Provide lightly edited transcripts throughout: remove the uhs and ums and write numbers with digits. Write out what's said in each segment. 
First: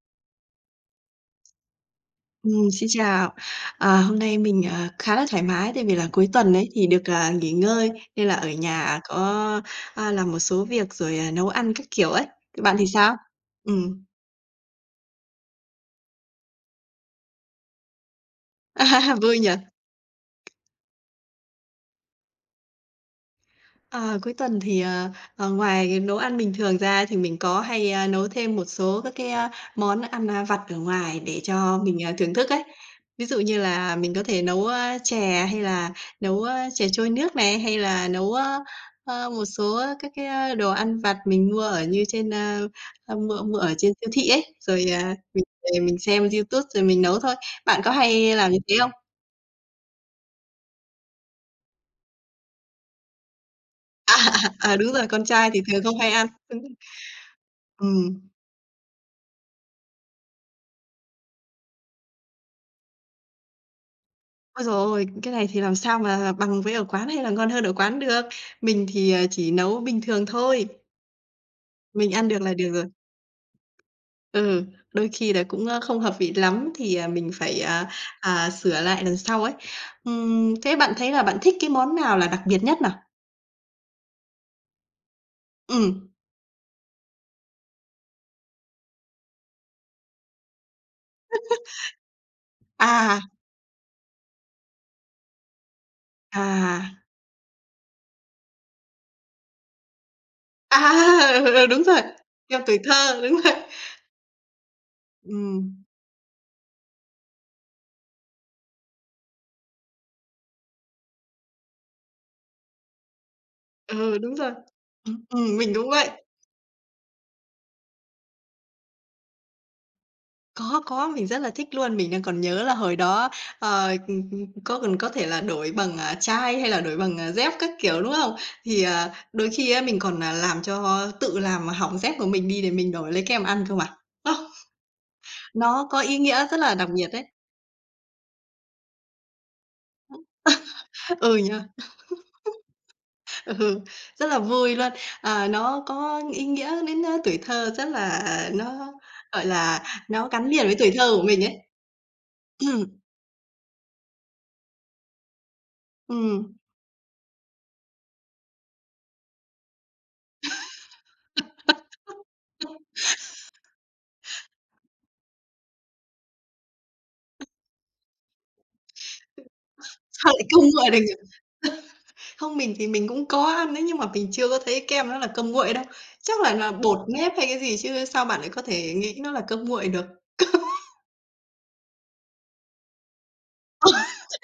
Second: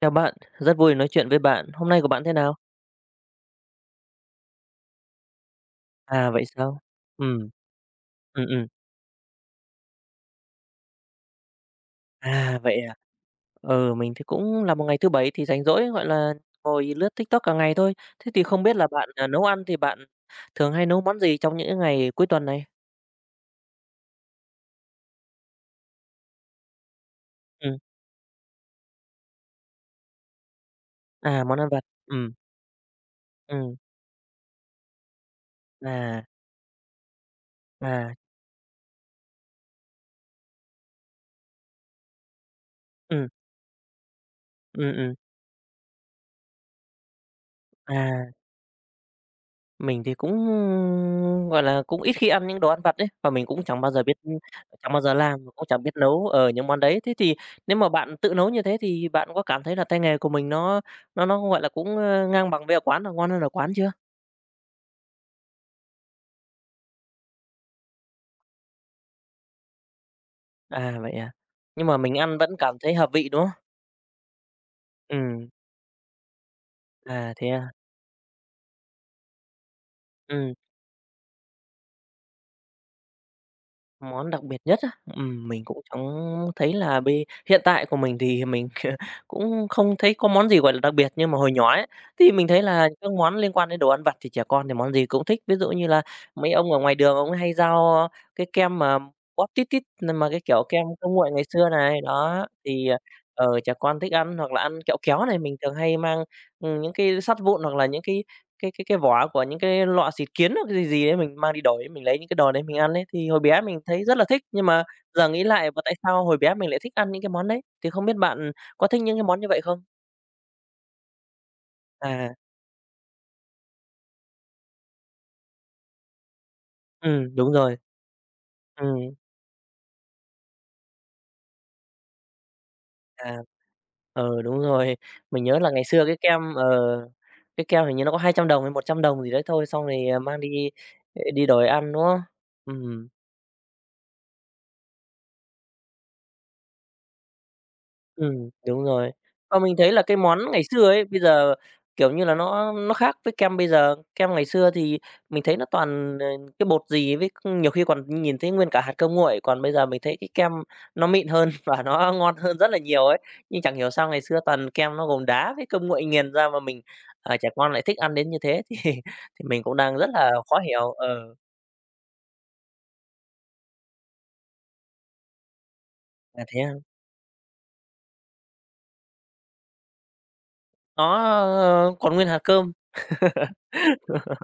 Chào bạn, rất vui nói chuyện với bạn. Hôm nay của bạn thế nào? Xin chào. À, hôm nay mình, khá là thoải mái tại vì là cuối À, vậy tuần ấy sao? thì được, Ừm, nghỉ ngơi nên là ừm, ở ừm. nhà có, làm một số việc rồi, nấu ăn các kiểu ấy. À, Các bạn vậy thì à? sao? Ừ, Ừm, mình thì cũng là một ngày thứ Bảy thì rảnh rỗi, gọi là, ngồi lướt TikTok cả ngày thôi. Thế thì không biết là bạn, vui nấu nhỉ? ăn thì bạn thường hay nấu món gì trong những ngày cuối tuần này? À, cuối tuần thì, ngoài cái nấu ăn bình thường ra thì mình có Ừm, hay, nấu thêm một số các cái, món ăn, vặt ở ngoài để à, món ăn cho vặt. mình, thưởng thức ấy. Ví dụ như ừm, là mình có thể nấu, chè hay là à, nấu, chè trôi nước này, hay là à, nấu, một số các cái, đồ ăn vặt mình mua ở như trên, ừm, mua mua ở trên siêu thị ấy, ừm, rồi, ừm, mình về mình xem YouTube rồi mình nấu thôi. Bạn có à. hay làm như thế không? Mình thì cũng, gọi là, cũng ít khi ăn những đồ ăn vặt đấy và mình cũng chẳng bao giờ biết À, à, đúng chẳng bao rồi, giờ con làm, trai thì cũng thường chẳng biết không hay ăn. nấu, ở Đúng những rồi. món đấy. Thế thì nếu mà bạn Ừm. tự nấu như thế thì bạn có cảm thấy là tay nghề của mình nó, gọi là, cũng, ngang bằng với ở quán, là ngon hơn ở quán chưa? Ôi giời ôi! Cái này thì làm sao mà bằng với ở quán hay là ngon hơn ở quán được. Mình thì, chỉ nấu bình thường thôi, À, vậy à? Nhưng mà mình mình ăn ăn được vẫn là được cảm rồi. thấy hợp vị, đúng không? Ừ, đôi khi là Ừm, cũng, không hợp vị lắm thì, mình à, thế phải, à? Sửa lại lần sau ấy. Ừm. Thế bạn thấy là bạn thích cái món nào là đặc biệt nhất nào? Món đặc biệt nhất á? Mình cũng chẳng Ừm, thấy là bây hiện tại của mình thì mình cũng không thấy có món gì, gọi là, đặc biệt, nhưng mà hồi nhỏ ấy, thì mình thấy là các à, món liên quan đến đồ ăn vặt thì trẻ con thì món gì cũng thích. Ví dụ như là mấy ông ở à, ngoài đường ông ấy hay giao cái kem mà bóp tít tít, mà cái kiểu à, kem cơm nguội ngày ừ, ừ, xưa đúng rồi, này, đó, theo tuổi thì, thơ, đúng rồi. Trẻ con thích ăn, hoặc là ăn kẹo kéo này, mình Ừm, thường hay mang, những cái sắt vụn hoặc là những cái vỏ của những cái lọ xịt kiến hoặc cái gì gì đấy mình mang đi đổi, mình lấy những cái đồ đấy mình ăn ấy, thì hồi bé mình thấy rất ừ, là đúng thích. rồi. Nhưng mà giờ nghĩ lại Mình và cũng tại vậy. sao hồi bé mình lại thích ăn những cái món đấy? Thì không biết bạn có thích những cái món như vậy không? Có, mình rất là thích luôn. Mình đang À, còn nhớ là hồi đó, ờ, có còn có thể là đổi bằng, chai hay là đổi bằng, dép đúng các rồi. kiểu, đúng không? Thì, Ừm, đôi khi á mình còn, làm cho tự làm hỏng dép của mình đi để mình đổi lấy à, kem ăn cơ mà. Ơ, ừ, đúng rồi. Mình nhớ là ngày nó có xưa ý nghĩa rất là đặc biệt đấy. cái kem hình như nó có 200 đồng hay 100 đồng gì đấy thôi, xong rồi, mang đi, Ừ đi nhá đổi ăn, đúng không? Ừm. ừ, rất là vui luôn. À, nó có ý nghĩa đến, tuổi thơ rất là Đúng nó, rồi. gọi Và mình là, thấy là cái nó gắn món ngày liền với xưa tuổi ấy, thơ bây của mình giờ, ấy. kiểu như là, nó Ừm, khác với kem bây giờ. Kem ngày xưa thì mình thấy nó toàn, ừm, cái bột gì với nhiều khi còn nhìn thấy nguyên cả hạt cơm nguội, còn bây giờ mình thấy cái kem nó mịn hơn và nó ngon hơn rất là nhiều ấy. Nhưng chẳng hiểu sao ngày xưa toàn kem nó gồm đá với cơm nguội nghiền ra mà mình, trẻ con lại thích ăn đến như thế thì mình cũng đang rất là sao lại khó không gọi hiểu. được nhỉ? Ờ, Không, mình thì mình cũng có ăn đấy, nhưng mà mình chưa có thấy kem nó là cơm nguội đâu. Chắc là là thế. là À? bột nếp hay cái gì chứ sao bạn lại có thể nghĩ nó là cơm nguội được? Nó, còn nguyên hạt cơm.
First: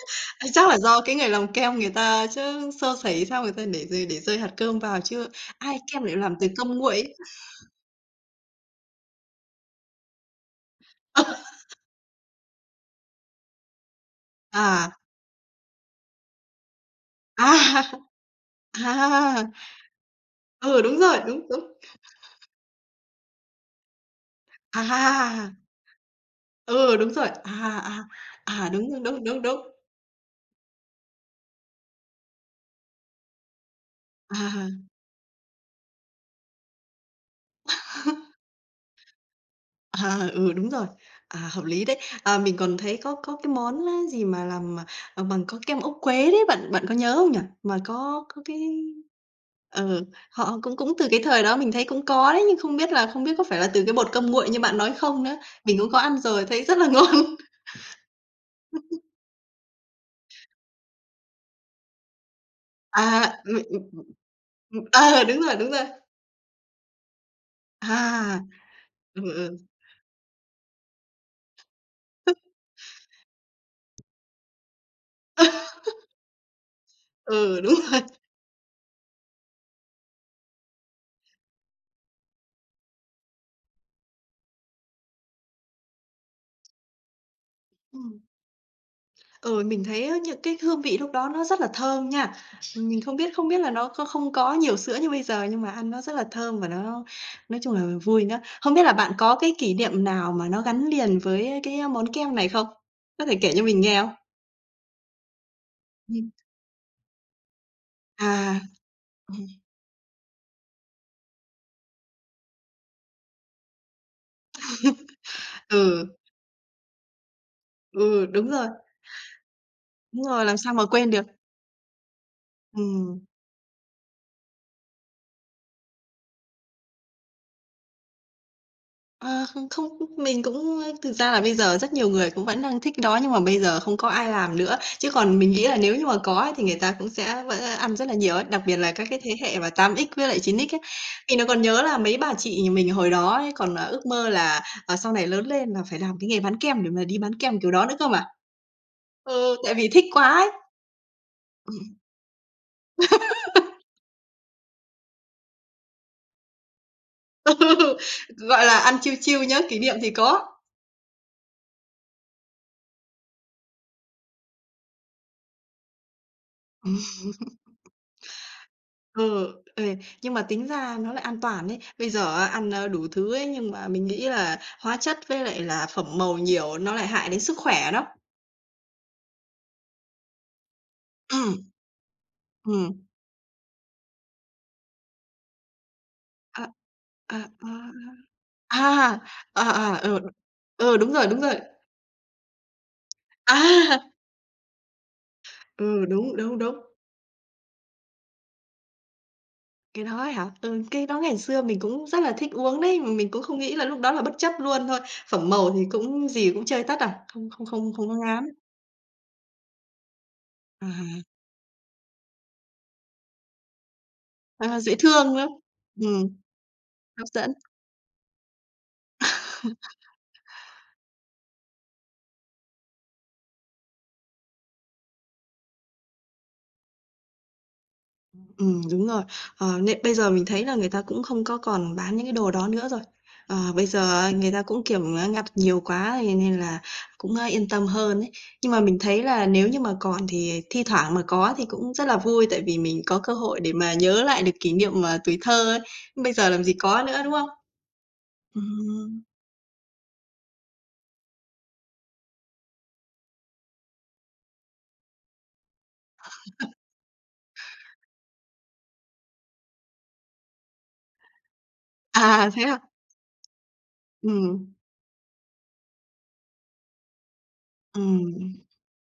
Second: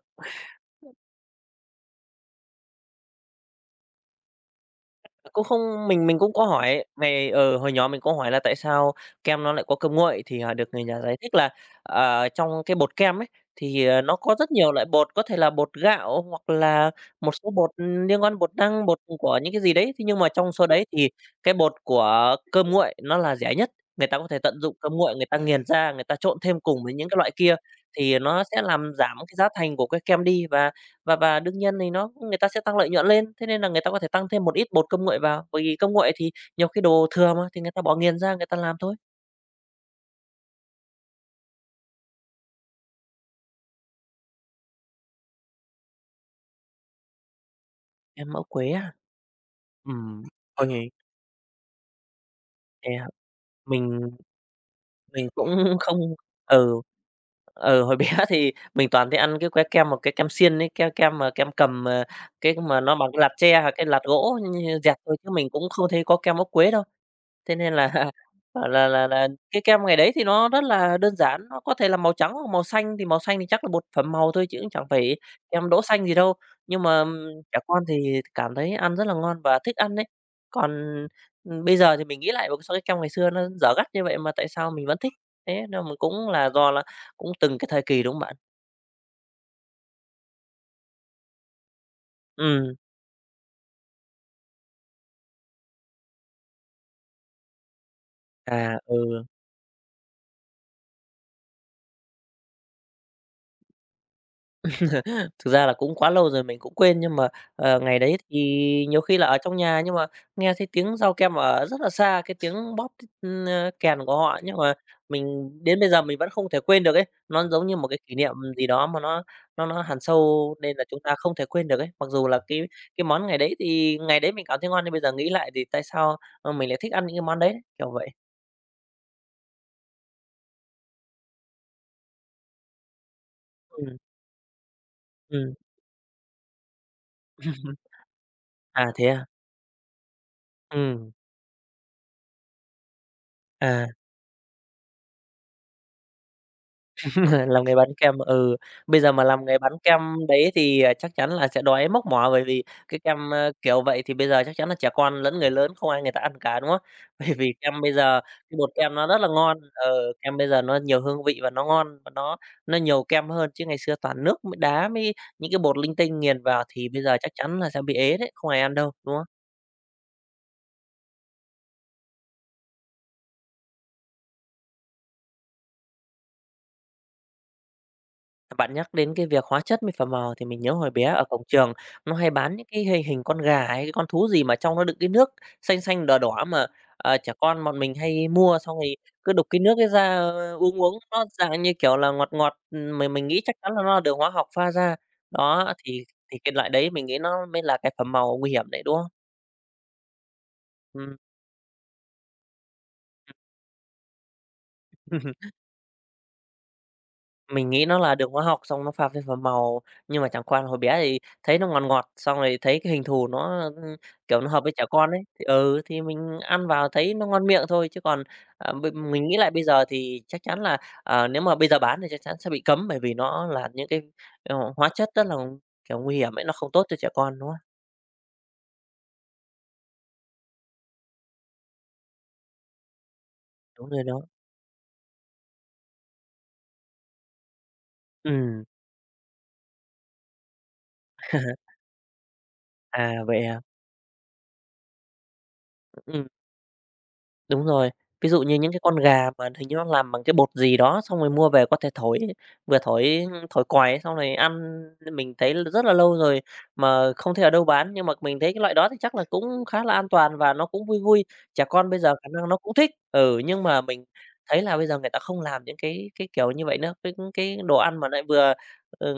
Chắc là do cái người làm kem người ta chứ sơ sẩy sao người ta để rơi hạt cơm vào chứ Cũng ai không kem mình lại mình cũng làm có từ cơm hỏi nguội ấy. Hồi nhỏ mình có hỏi là tại sao kem nó lại có cơm nguội, thì, được người nhà giải thích là, trong cái bột kem ấy, thì, nó có rất nhiều loại À, bột, có thể là bột gạo hoặc là một số bột, à, liên quan bột năng, bột của à, những cái gì đấy. Thế nhưng mà trong số ừ, đấy đúng thì rồi, đúng, cái đúng. bột của cơm nguội nó là rẻ nhất, người ta có thể tận dụng À, cơm nguội, người ta à, à, nghiền ra, người ta trộn thêm cùng với ừ, những đúng cái rồi, loại kia, à, à, thì nó sẽ à, đúng, làm đúng, giảm đúng, cái đúng, giá đúng. thành của cái kem đi và đương nhiên thì nó người ta sẽ tăng lợi nhuận lên, thế nên là người ta có thể tăng thêm một À. ít bột công nguội vào, bởi vì công nguội thì nhiều khi đồ thừa mà, thì người ta bỏ nghiền ra người ta làm thôi. À, ừ, đúng rồi. À, hợp lý đấy. À, mình còn thấy có cái món á gì mà làm, bằng có kem ốc quế đấy, bạn bạn có nhớ không nhỉ? Mà có Em có mẫu cái quế à? ừ, Ừm, họ hồi cũng ngày cũng từ cái thời đó mình thấy cũng có đấy, nhưng không thì biết là không biết có phải là từ cái bột mình cơm nguội như bạn nói không mình nữa. cũng Mình cũng có không ăn rồi, thấy rất ừ, là ngon. ừ, hồi bé thì mình toàn thấy ăn cái que kem một cái kem xiên ấy, kem kem mà kem cầm, cái mà nó À, bằng cái lạt tre ừ, hoặc ừ, cái lạt gỗ, ừ, dẹt thôi ờ, chứ đúng mình rồi, cũng đúng rồi. không thấy có kem ốc quế đâu. Thế nên là À, là là là ừ, là ừ. cái kem ngày đấy thì nó rất là đơn giản, nó có thể là màu trắng hoặc màu xanh thì chắc là bột phẩm màu thôi chứ cũng chẳng phải kem đỗ xanh gì đâu. Nhưng mà, trẻ Ừ, đúng con rồi. thì cảm thấy ăn rất là ngon và thích ăn đấy. Còn, bây giờ thì mình nghĩ lại, sao cái kem ngày xưa nó dở gắt như vậy mà tại sao mình vẫn thích? Thế nên mình cũng là do là cũng từng cái thời Ừ. kỳ, đúng không bạn? Ừ, mình thấy á những cái hương vị lúc đó nó rất là thơm nha. Ừm, Mình không biết là nó có không có nhiều sữa như bây giờ nhưng mà ăn nó rất là thơm và nó nói chung là vui nữa. Không à, biết là bạn ừ. có cái kỷ niệm nào mà nó gắn liền với cái món kem này không? Có thể kể cho mình nghe không? Thực ra là cũng quá Ừm. lâu rồi mình cũng quên, nhưng mà, ngày đấy thì À, nhiều khi là ở trong nhà, nhưng mà nghe thấy tiếng dao kem ở rất là xa, cái tiếng bóp, ưm, kèn của họ, nhưng mà mình đến bây giờ ừ, mình vẫn không thể quên được ấy. Nó giống như một cái kỷ ừ, niệm gì đó mà nó hằn đúng rồi, sâu làm sao nên là mà chúng quên ta được. không thể quên được ấy. Mặc dù là cái Ừm. món ngày đấy thì ngày đấy mình cảm thấy ngon, nhưng bây giờ nghĩ lại thì tại sao, mình lại thích ăn những cái món đấy, kiểu vậy. Ờ, không không, mình cũng thực ra là bây giờ rất nhiều người cũng vẫn đang thích đó, nhưng mà bây giờ không Ừm, có ai làm nữa. Chứ còn mình ừm. nghĩ là nếu như mà có ấy, thì người ta cũng sẽ vẫn ăn rất là nhiều ấy, đặc biệt À, là thế các cái à? thế hệ mà 8x với lại 9x ấy. Ừm, Mình nó còn nhớ là mấy bà chị nhà mình hồi đó ấy, còn, à. ước mơ là, sau này lớn lên là phải làm cái nghề bán kem để mà đi bán kem Làm kiểu nghề đó bán nữa cơ kem, mà. ừ, bây giờ mà làm Ừ, nghề bán tại vì kem thích quá ấy. đấy thì, chắc chắn là sẽ đói móc mỏ, bởi vì cái kem, kiểu vậy thì bây giờ chắc chắn là trẻ con lẫn người lớn không ai người ta ăn cả, đúng không? Bởi vì Ừ, kem bây giờ cái gọi bột là, kem ăn nó chiêu rất là chiêu ngon, nhớ kỷ niệm thì kem có. bây giờ nó nhiều hương vị và nó ngon và nó nhiều kem hơn, chứ ngày xưa toàn nước mới đá mới những cái bột linh tinh nghiền vào thì bây giờ chắc chắn là sẽ bị ế đấy, không ai ăn đâu, đúng không? Ừ, ê, nhưng mà tính ra nó lại an toàn ấy. Bây giờ á, ăn, đủ thứ ấy, nhưng mà mình nghĩ là hóa chất với lại là phẩm màu nhiều nó lại hại đến sức khỏe đó. Bạn nhắc đến cái việc hóa chất, mỹ phẩm màu thì mình nhớ hồi bé ở cổng Ừm, trường nó hay bán những cái hình ừm, hình con gà hay cái con thú gì mà trong nó đựng cái nước xanh xanh, đỏ đỏ à, mà, trẻ à, con bọn à, mình hay mua xong à, rồi cứ đục cái à, nước ấy à, ừ, ra, uống ừ, uống, đúng nó rồi, đúng rồi. dạng như kiểu là ngọt ngọt, mình nghĩ chắc chắn là nó À, là đường hóa học pha ra. Đó, ừ, thì đúng, thì cái đúng, loại đúng. đấy mình nghĩ nó mới là cái phẩm màu nguy hiểm đấy, đúng không? Cái đó ấy hả? Ừ, cái Ừm. đó ngày xưa mình cũng rất là thích uống đấy, mà mình cũng không nghĩ là lúc đó là bất chấp luôn thôi. Phẩm màu thì cũng gì cũng chơi tất à, không không Mình nghĩ không nó không có là đường hóa ngán. học xong nó pha thêm vào màu, nhưng mà chẳng qua là hồi bé thì À, thấy nó ngọt ngọt, xong rồi thấy cái hình thù nó, kiểu, nó hợp với à, trẻ dễ con ấy, thương thì nữa. Thì Ừm, mình ăn vào thấy nó hấp ngon dẫn. miệng thôi, chứ còn, à, b mình nghĩ lại bây giờ thì chắc chắn là, nếu mà bây giờ bán thì chắc chắn sẽ bị cấm, bởi vì nó là những cái, hóa chất rất là, kiểu, nguy hiểm ấy, nó không tốt cho trẻ con, đúng không? Đúng rồi. Ờ, nên bây giờ mình thấy là người ta cũng không có còn bán những cái đồ đó nữa rồi. Ờ, bây Đúng rồi giờ đó. á, người ta cũng, kiểu, á, ngặt nhiều quá thì nên là cũng, yên tâm hơn ấy. Ừm, Nhưng mà mình thấy là nếu như mà còn thì thi thoảng mà có thì cũng rất là vui, tại vì mình à, có cơ vậy hội à? để mà nhớ lại được kỷ niệm, tuổi thơ ấy. Ừm. Bây giờ làm gì có nữa, đúng không? Đúng rồi, ví dụ như những cái con Ừm. gà mà hình như nó làm bằng cái bột gì đó, xong rồi mua về có thể thổi, vừa thổi thổi còi ấy, xong rồi ăn, mình thấy rất là lâu rồi mà không thấy ở đâu bán. Nhưng mà mình thấy cái loại đó thì chắc là cũng khá là an toàn và nó cũng vui vui, trẻ con bây giờ khả năng À, nó thế cũng à? thích. Ừ, nhưng mà mình thấy Ừm, là bây giờ người ta không làm những cái kiểu như vậy nữa, cái đồ ăn mà lại ừm. vừa, ừ,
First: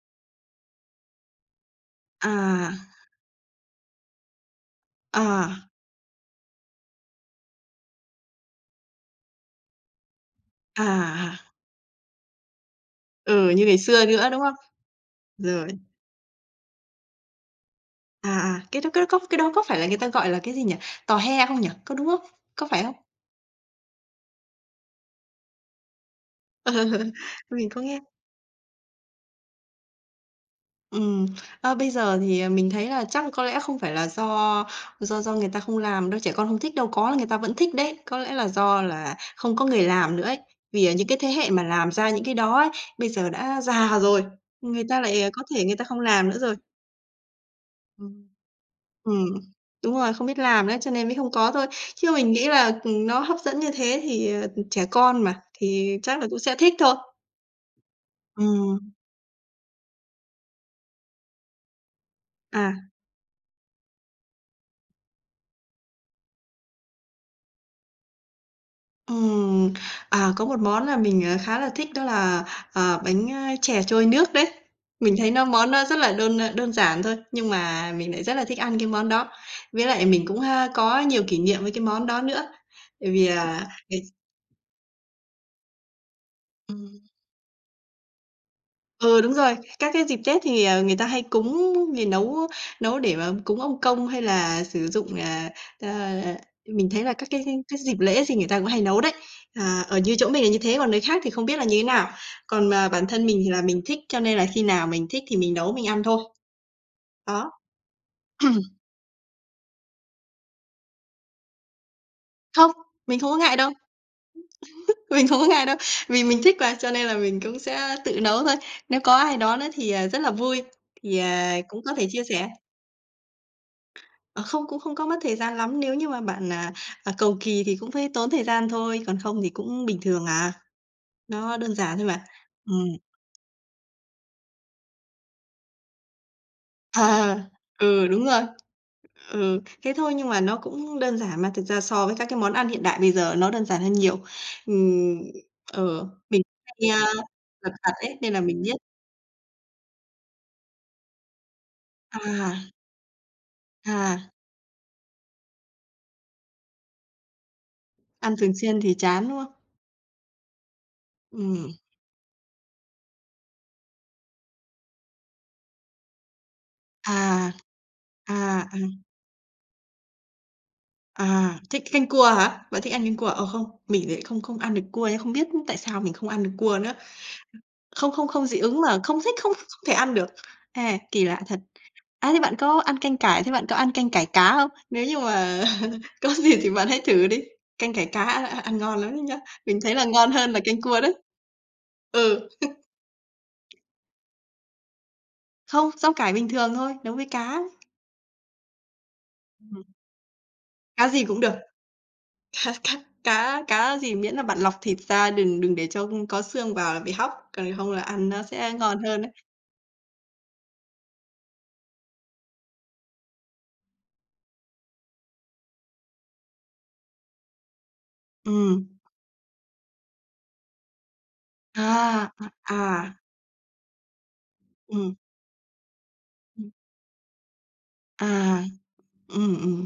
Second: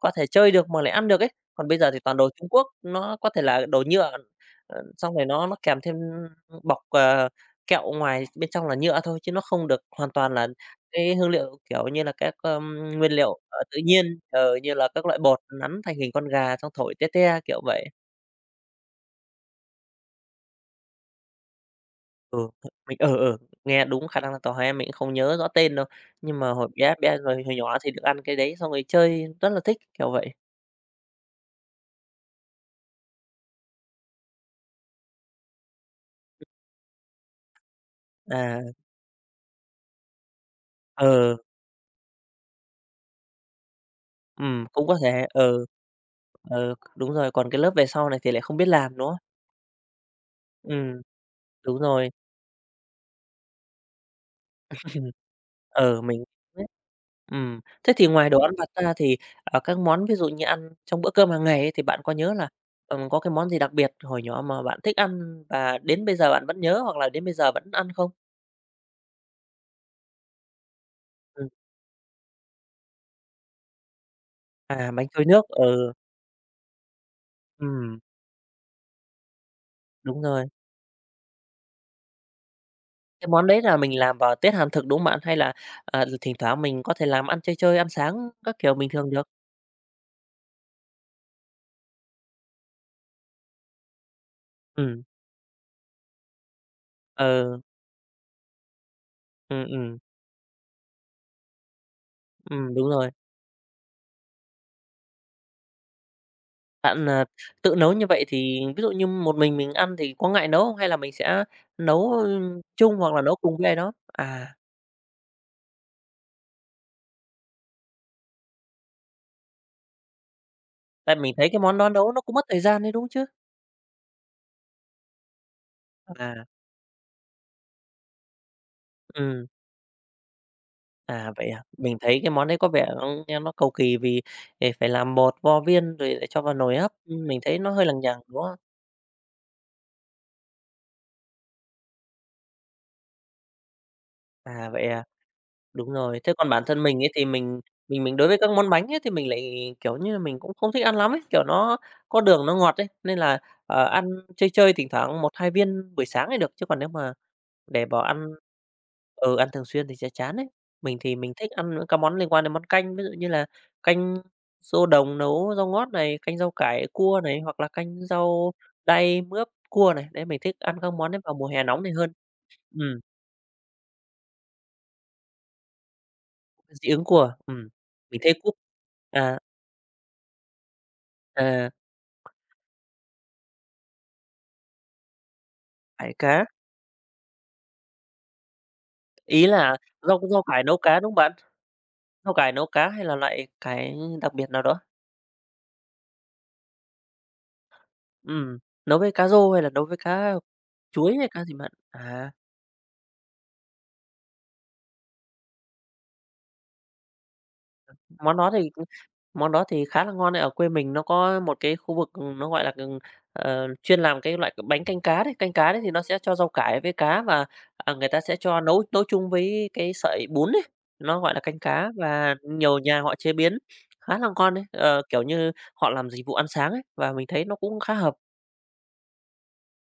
có thể chơi được mà lại ăn được ấy. Còn bây giờ thì toàn đồ Trung Quốc, À, nó có thể là đồ nhựa, xong rồi nó à, kèm thêm bọc, kẹo ngoài bên trong là nhựa thôi, chứ nó không được hoàn toàn là à, cái hương à. liệu, kiểu như là, các, nguyên liệu, Ừ, như ngày tự xưa nhiên, nữa, đúng không? Như là các loại bột Rồi. nắn thành hình con gà xong thổi te te, kiểu vậy. À, à, cái đó có phải là người ta gọi là cái gì nhỉ? Tò he không nhỉ? Có đúng không? Ừ, Có phải không? mình nghe đúng khả năng là tò he, mình cũng không nhớ rõ tên đâu, nhưng mà hồi Ừ, bé bé rồi hồi mình nhỏ có thì nghe. được ăn cái đấy xong rồi chơi rất là thích, kiểu vậy. Ừm, bây giờ thì, mình thấy là chắc có lẽ không phải là do người ta không làm đâu, trẻ con không thích đâu, có là người ta vẫn thích đấy, có lẽ là À, do là không có người làm nữa ấy. Vì, những cái thế ừ, hệ mà làm ra những cái đó ấy, bây giờ đã già rồi, người cũng có ta lại, thể, có thể ừ, người ta không làm nữa rồi. ừ, đúng rồi, còn cái lớp về sau này Ừm. thì lại không biết làm nữa. Ừm, đúng rồi, không biết làm nữa cho Ừm, nên mới không có thôi. đúng rồi. Chứ mình nghĩ là, nó hấp dẫn như thế thì, trẻ con mà, thì Ừ, chắc mình là cũng sẽ biết. thích thôi. Thế thì ngoài đồ ăn vặt Ừm, ra thì, các món ví dụ như ăn trong bữa cơm hàng ngày ấy, thì bạn có nhớ là, à, có cái món gì đặc biệt hồi nhỏ mà bạn thích ăn và đến bây giờ bạn vẫn nhớ hoặc là đến bây giờ vẫn ăn không? ừm, à, có một món là mình, Ừm, khá là thích đó là, bánh, chè trôi nước đấy. à, bánh Mình trôi thấy nó nước, món nó ừ, rất là đơn giản thôi, nhưng mà ừm, mình lại rất là thích ăn cái món đó. Với lại đúng mình cũng, rồi. Có nhiều kỷ niệm với cái món đó nữa, tại vì, Cái món đấy là mình ngày làm vào Tết Hàm Thực, đúng không bạn? Hay là, thỉnh thoảng mình có ừm. thể làm ăn chơi chơi, ăn sáng các kiểu bình thường Ừ, được? đúng rồi. Các cái dịp Tết thì, người ta hay cúng thì nấu nấu để mà cúng ông công hay là sử Ừm, dụng, ờ, mình thấy là các cái ừ, cái dịp lễ thì người ta cũng hay nấu đấy. ừm, À, ở ừm, như chỗ mình là như thế, còn nơi khác thì không biết là như thế nào. Còn mà đúng bản rồi. thân mình thì là mình thích, cho nên là khi nào mình thích thì mình nấu mình ăn thôi. Bạn, à, Đó. tự nấu như vậy thì ví dụ như một mình ăn thì có ngại nấu không? Hay là mình sẽ nấu, Không, chung hoặc mình là không có nấu ngại cùng với đâu, ai đó? À, mình không có ngại đâu. Vì mình thích mà, cho nên là mình cũng sẽ tự nấu thôi. Nếu có ai đó nữa thì, rất là vui, tại thì, mình thấy cái món cũng đó có thể nấu nó chia cũng mất sẻ. thời gian đấy, đúng chứ? Ờ, không, cũng không có mất thời gian lắm nếu như mà À, bạn, cầu kỳ thì cũng phải tốn thời gian thôi, còn không ừm, thì cũng bình thường à, vậy nó à? đơn giản Mình thôi thấy mà. cái món đấy có vẻ Ừm, nó nghe nó cầu kỳ vì, phải làm bột vo viên rồi lại cho vào nồi hấp, à, mình thấy nó hơi lằng ừ, nhằng, đúng rồi. đúng không? Ừ, thế thôi nhưng mà nó cũng đơn giản mà, thực ra so với các cái món ăn hiện đại bây giờ nó đơn giản hơn nhiều. À, vậy à? Ừm, Đúng ờ, rồi. Thế mình còn bản thân hay, mình ấy thì mình lặt vặt mình mình ấy, đối nên với là các mình món biết. bánh ấy thì mình lại, kiểu như là, mình cũng không thích ăn lắm ấy, kiểu, nó có đường nó À, ngọt ấy, nên là, ăn à, chơi chơi thỉnh thoảng một 2 viên buổi sáng thì được, chứ còn nếu mà để bỏ ăn ăn thường xuyên thì chán, ừ, đúng ăn không? thường xuyên thì sẽ chán ấy. Mình thì mình thích ăn Ừm, những các món liên quan đến món canh, ví dụ như là canh rô đồng nấu rau ngót này, canh rau cải cua này, à, hoặc là canh rau à, à. đay mướp cua này. Đấy, mình thích ăn các món đấy vào mùa À, hè thích nóng này canh hơn. cua hả? Bạn thích Ừm, ăn canh cua? Ờ, không, mình lại không không ăn được cua nhá, không biết tại sao mình không ăn được cua dị nữa. ứng cua, Không mình không thấy không cua. dị ứng mà không thích, À. không không thể ăn được. À, kỳ lạ thật. À, À, thế bạn có ăn canh cải, thế bạn có ăn canh cải cá không? Nếu như mà cải có cá, gì thì bạn hãy thử đi. Canh cải cá ăn ăn ngon lắm đấy nhá. ý là Mình thấy là rau ngon rau hơn là cải nấu canh cua cá, đúng đấy. không bạn? Rau Ừ, cải nấu cá hay là loại cải đặc biệt nào đó? không, rau cải bình thường thôi, nấu với cá. Ừm, nấu với cá rô hay là Ừm, nấu với cá cá chuối gì hay cũng cá được. gì bạn? À. Cá cá cá cá gì miễn là bạn lọc thịt ra, đừng đừng để cho có xương vào là bị hóc, còn không là ăn Món nó đó thì sẽ ngon hơn đấy. món đó thì khá là ngon đấy, ở quê mình nó có một cái khu vực, ừ, nó, gọi là, chuyên làm cái loại bánh canh cá đấy thì nó sẽ cho rau cải với cá và, người ta sẽ cho nấu Ừm. nấu chung với cái sợi bún ấy, nó gọi là canh cá À, và à, nhiều nhà à, họ chế biến khá là ngon đấy. Ờ, ừm, kiểu như, họ làm dịch vụ ăn ừm, sáng ấy, và mình thấy nó cũng khá hợp. à, ừm.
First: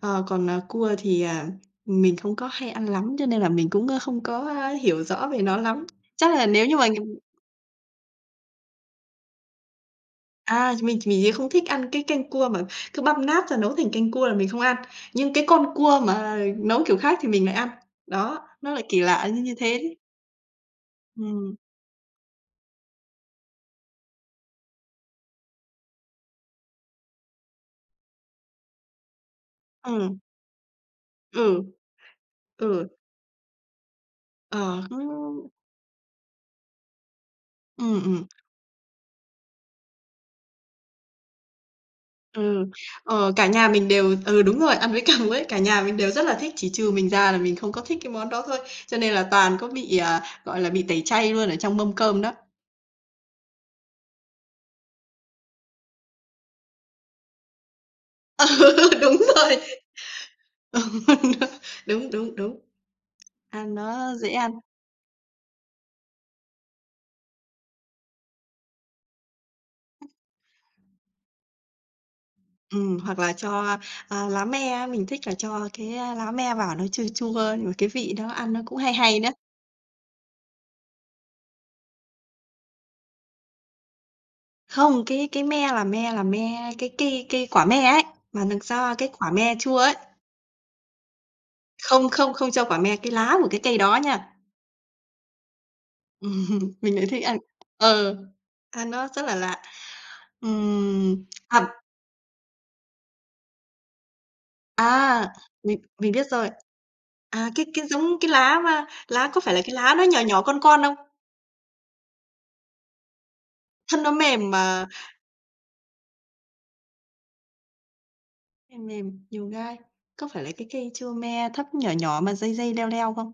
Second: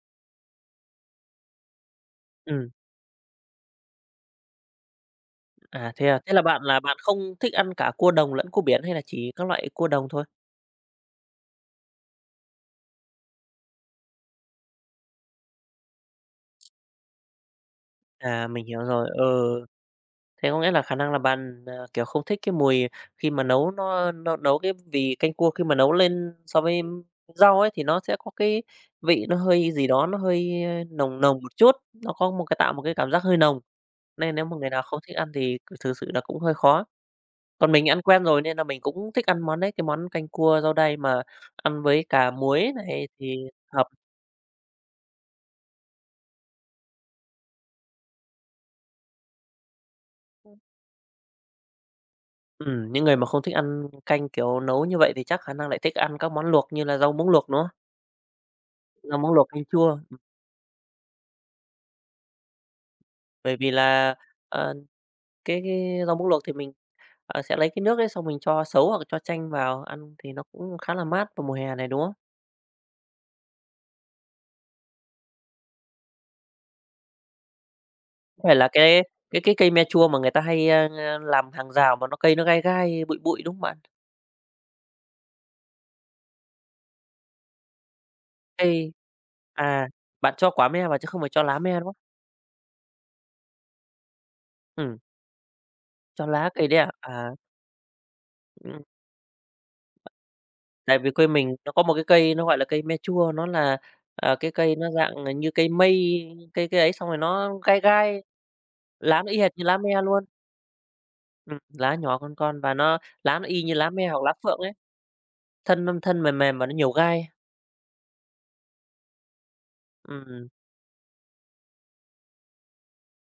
Ờ, còn, cua thì, mình không có Ừm, hay ăn lắm, cho nên là mình cũng, không có, hiểu rõ về nó lắm. À? Thế Chắc là là bạn nếu như là mà bạn không thích ăn cả cua đồng lẫn cua biển hay là chỉ các loại cua đồng thôi? Mình thì không thích ăn cái canh cua mà cứ băm nát ra nấu thành canh cua là mình không ăn, nhưng cái con cua mà nấu kiểu khác thì mình lại ăn. Đó, À, mình nó hiểu lại kỳ rồi. Ờ lạ như như thế đấy. Thế có nghĩa là khả năng là Ừm. bạn, à, kiểu, không thích cái mùi khi mà nấu nó nấu cái vì canh cua khi mà nấu lên so với rau ấy, thì nó sẽ có cái vị nó hơi gì đó, ừ nó hơi, nồng nồng một ừ, chút, nó có một cái tạo một ừ, cái cảm giác hơi nồng, nên nếu mà người ờ, nào không thích ăn cũng thì c thực sự là cũng hơi khó. Còn mình ừm, ăn quen ừm, rồi nên là mình cũng thích ăn món đấy, cái món canh cua rau đay mà ăn với cà ừ, muối này ờ, thì cả nhà hợp. mình đều ừ, đúng rồi, ăn với cằm ấy, cả nhà mình đều rất là thích, chỉ trừ mình ra là mình không có thích cái món đó thôi, cho nên là toàn có bị, gọi là, bị tẩy chay luôn ở trong mâm cơm đó. Những người mà không thích ăn canh, kiểu, nấu như vậy thì chắc khả năng lại thích ăn các món luộc như là rau muống luộc, nữa. Ừ, đúng Rau muống luộc rồi. canh chua. Ừ, đúng, đúng, đúng, Bởi vì ăn nó là, dễ ăn. ờ, cái rau muống luộc thì mình, sẽ lấy cái nước ấy xong mình cho sấu hoặc cho chanh vào ăn thì nó cũng khá là mát vào mùa hè này, đúng không? Hoặc là cho, lá me á, mình thích là cho cái, lá me vào nó chua chua, nhưng mà cái vị đó Có ăn phải nó là cũng hay cái hay nữa. cái cái cây me chua mà người ta hay, làm hàng rào mà nó cây nó gai gai, bụi bụi, đúng không bạn? Không, cái me là me là me cái cây cây quả me ấy, mà đằng Cây sau cái quả me chua à, ấy, bạn cho quả me vào chứ không phải cho lá me, đúng không? không, không, không cho quả me, cái lá của cái cây đó nha. Ừm, cho lá cây đấy à? mình lại thích À, ờ, ừm, ăn nó rất là lạ. tại vì quê mình À, nó có một cái cây nó gọi là cây me chua, nó là, cái cây nó dạng, à, như cây mình mây, biết rồi. cây cây ấy xong rồi À, nó cái gai cái giống gai, cái lá mà lá lá nó y có phải hệt là như cái lá lá me nó nhỏ luôn. nhỏ con không? Lá nhỏ con và nó lá nó y như lá Thân me nó hoặc lá mềm phượng ấy, mà thân nó thân mềm mềm và nó nhiều gai. mềm mềm, nhiều gai. Có phải Ừm, là cái cây chua me thấp nhỏ nhỏ mà dây dây leo leo không?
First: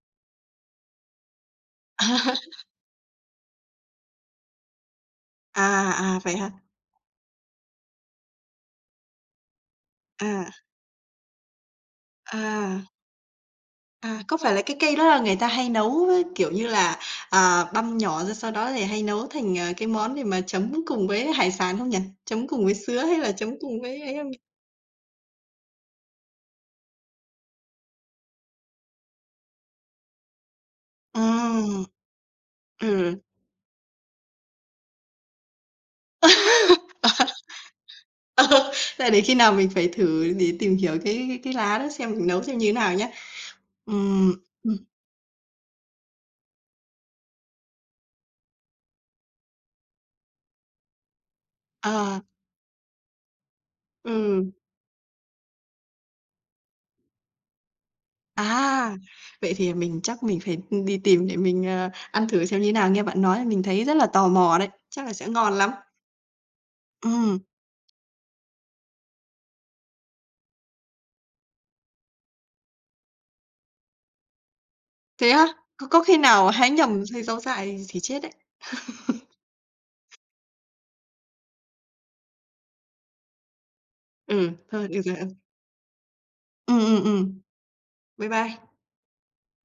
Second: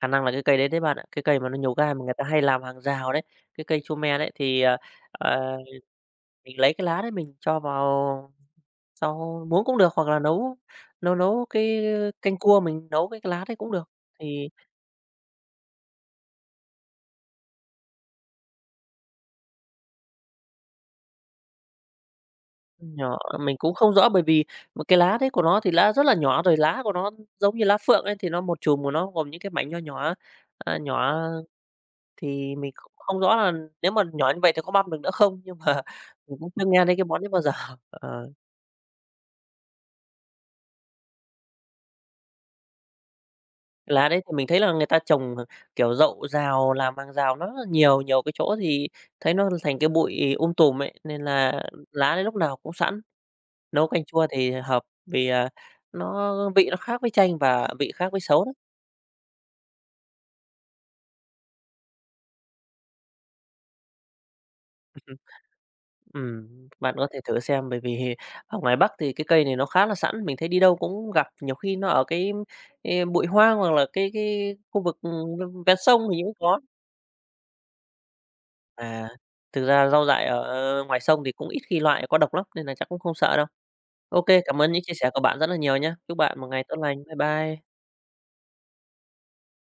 khả năng là cái cây đấy đấy bạn ạ, cái cây mà nó nhiều gai mà người ta hay làm hàng rào đấy, cái cây chu me đấy thì, ờ, À, à, vậy hả? mình lấy cái lá đấy mình cho vào sau muối cũng được hoặc là À, nấu nấu nấu cái canh cua à. mình nấu cái lá đấy cũng được. À, có Thì phải là cái cây đó là người ta hay nấu với, kiểu như là, băm nhỏ ra sau đó thì hay nấu thành, cái món để mà chấm cùng với hải sản không nhỉ? Chấm cùng với sứa hay nhỏ là mình chấm cũng cùng không với rõ ấy bởi không nhỉ? vì một cái lá đấy của nó thì lá rất là nhỏ rồi lá của nó giống như lá phượng ấy thì nó một chùm của nó gồm những cái mảnh nho nhỏ, à, nhỏ. Ừm, Thì mình cũng ừm. không rõ là nếu mà nhỏ như vậy thì có băm được nữa không? Nhưng mà mình cũng chưa nghe đến cái món đấy bao giờ. Ờ, Ờ, là để khi nào mình phải thử để tìm hiểu cái lá đó xem mình nấu xem như thế nào nhé. lá đấy thì Ừm, mình thấy là ừm, người ta trồng, kiểu, dậu rào, làm hàng rào nó rất là nhiều, nhiều cái chỗ thì thấy nó thành cái bụi tùm ấy, nên là lá ờ, đấy lúc nào cũng sẵn. Nấu canh chua ừm. thì hợp vì, nó vị nó khác với chanh và vị khác với sấu đó. À, vậy thì mình chắc mình phải, đi tìm để mình, ăn thử xem như thế nào. Nghe bạn nói là mình thấy rất là tò mò đấy, chắc là sẽ ngon lắm. Ừm, bạn có thể Ừm. thử xem bởi vì ở ngoài Bắc thì cái cây này nó khá là sẵn, mình thấy đi đâu cũng gặp, nhiều khi nó ở cái, bụi hoang hoặc là cái khu vực, Thế á? Ven Có sông khi thì cũng nào có. hái nhầm thấy rau dại thì chết đấy. À, thực ra rau dại ở ngoài sông thì cũng ít khi loại có độc lắm nên là chắc cũng không sợ đâu. OK, Ừ, cảm ơn những thôi chia được sẻ rồi, của ừ. bạn rất là nhiều nhá. Chúc bạn một ngày tốt ừ lành. Bye ừm. bye. Bye bye.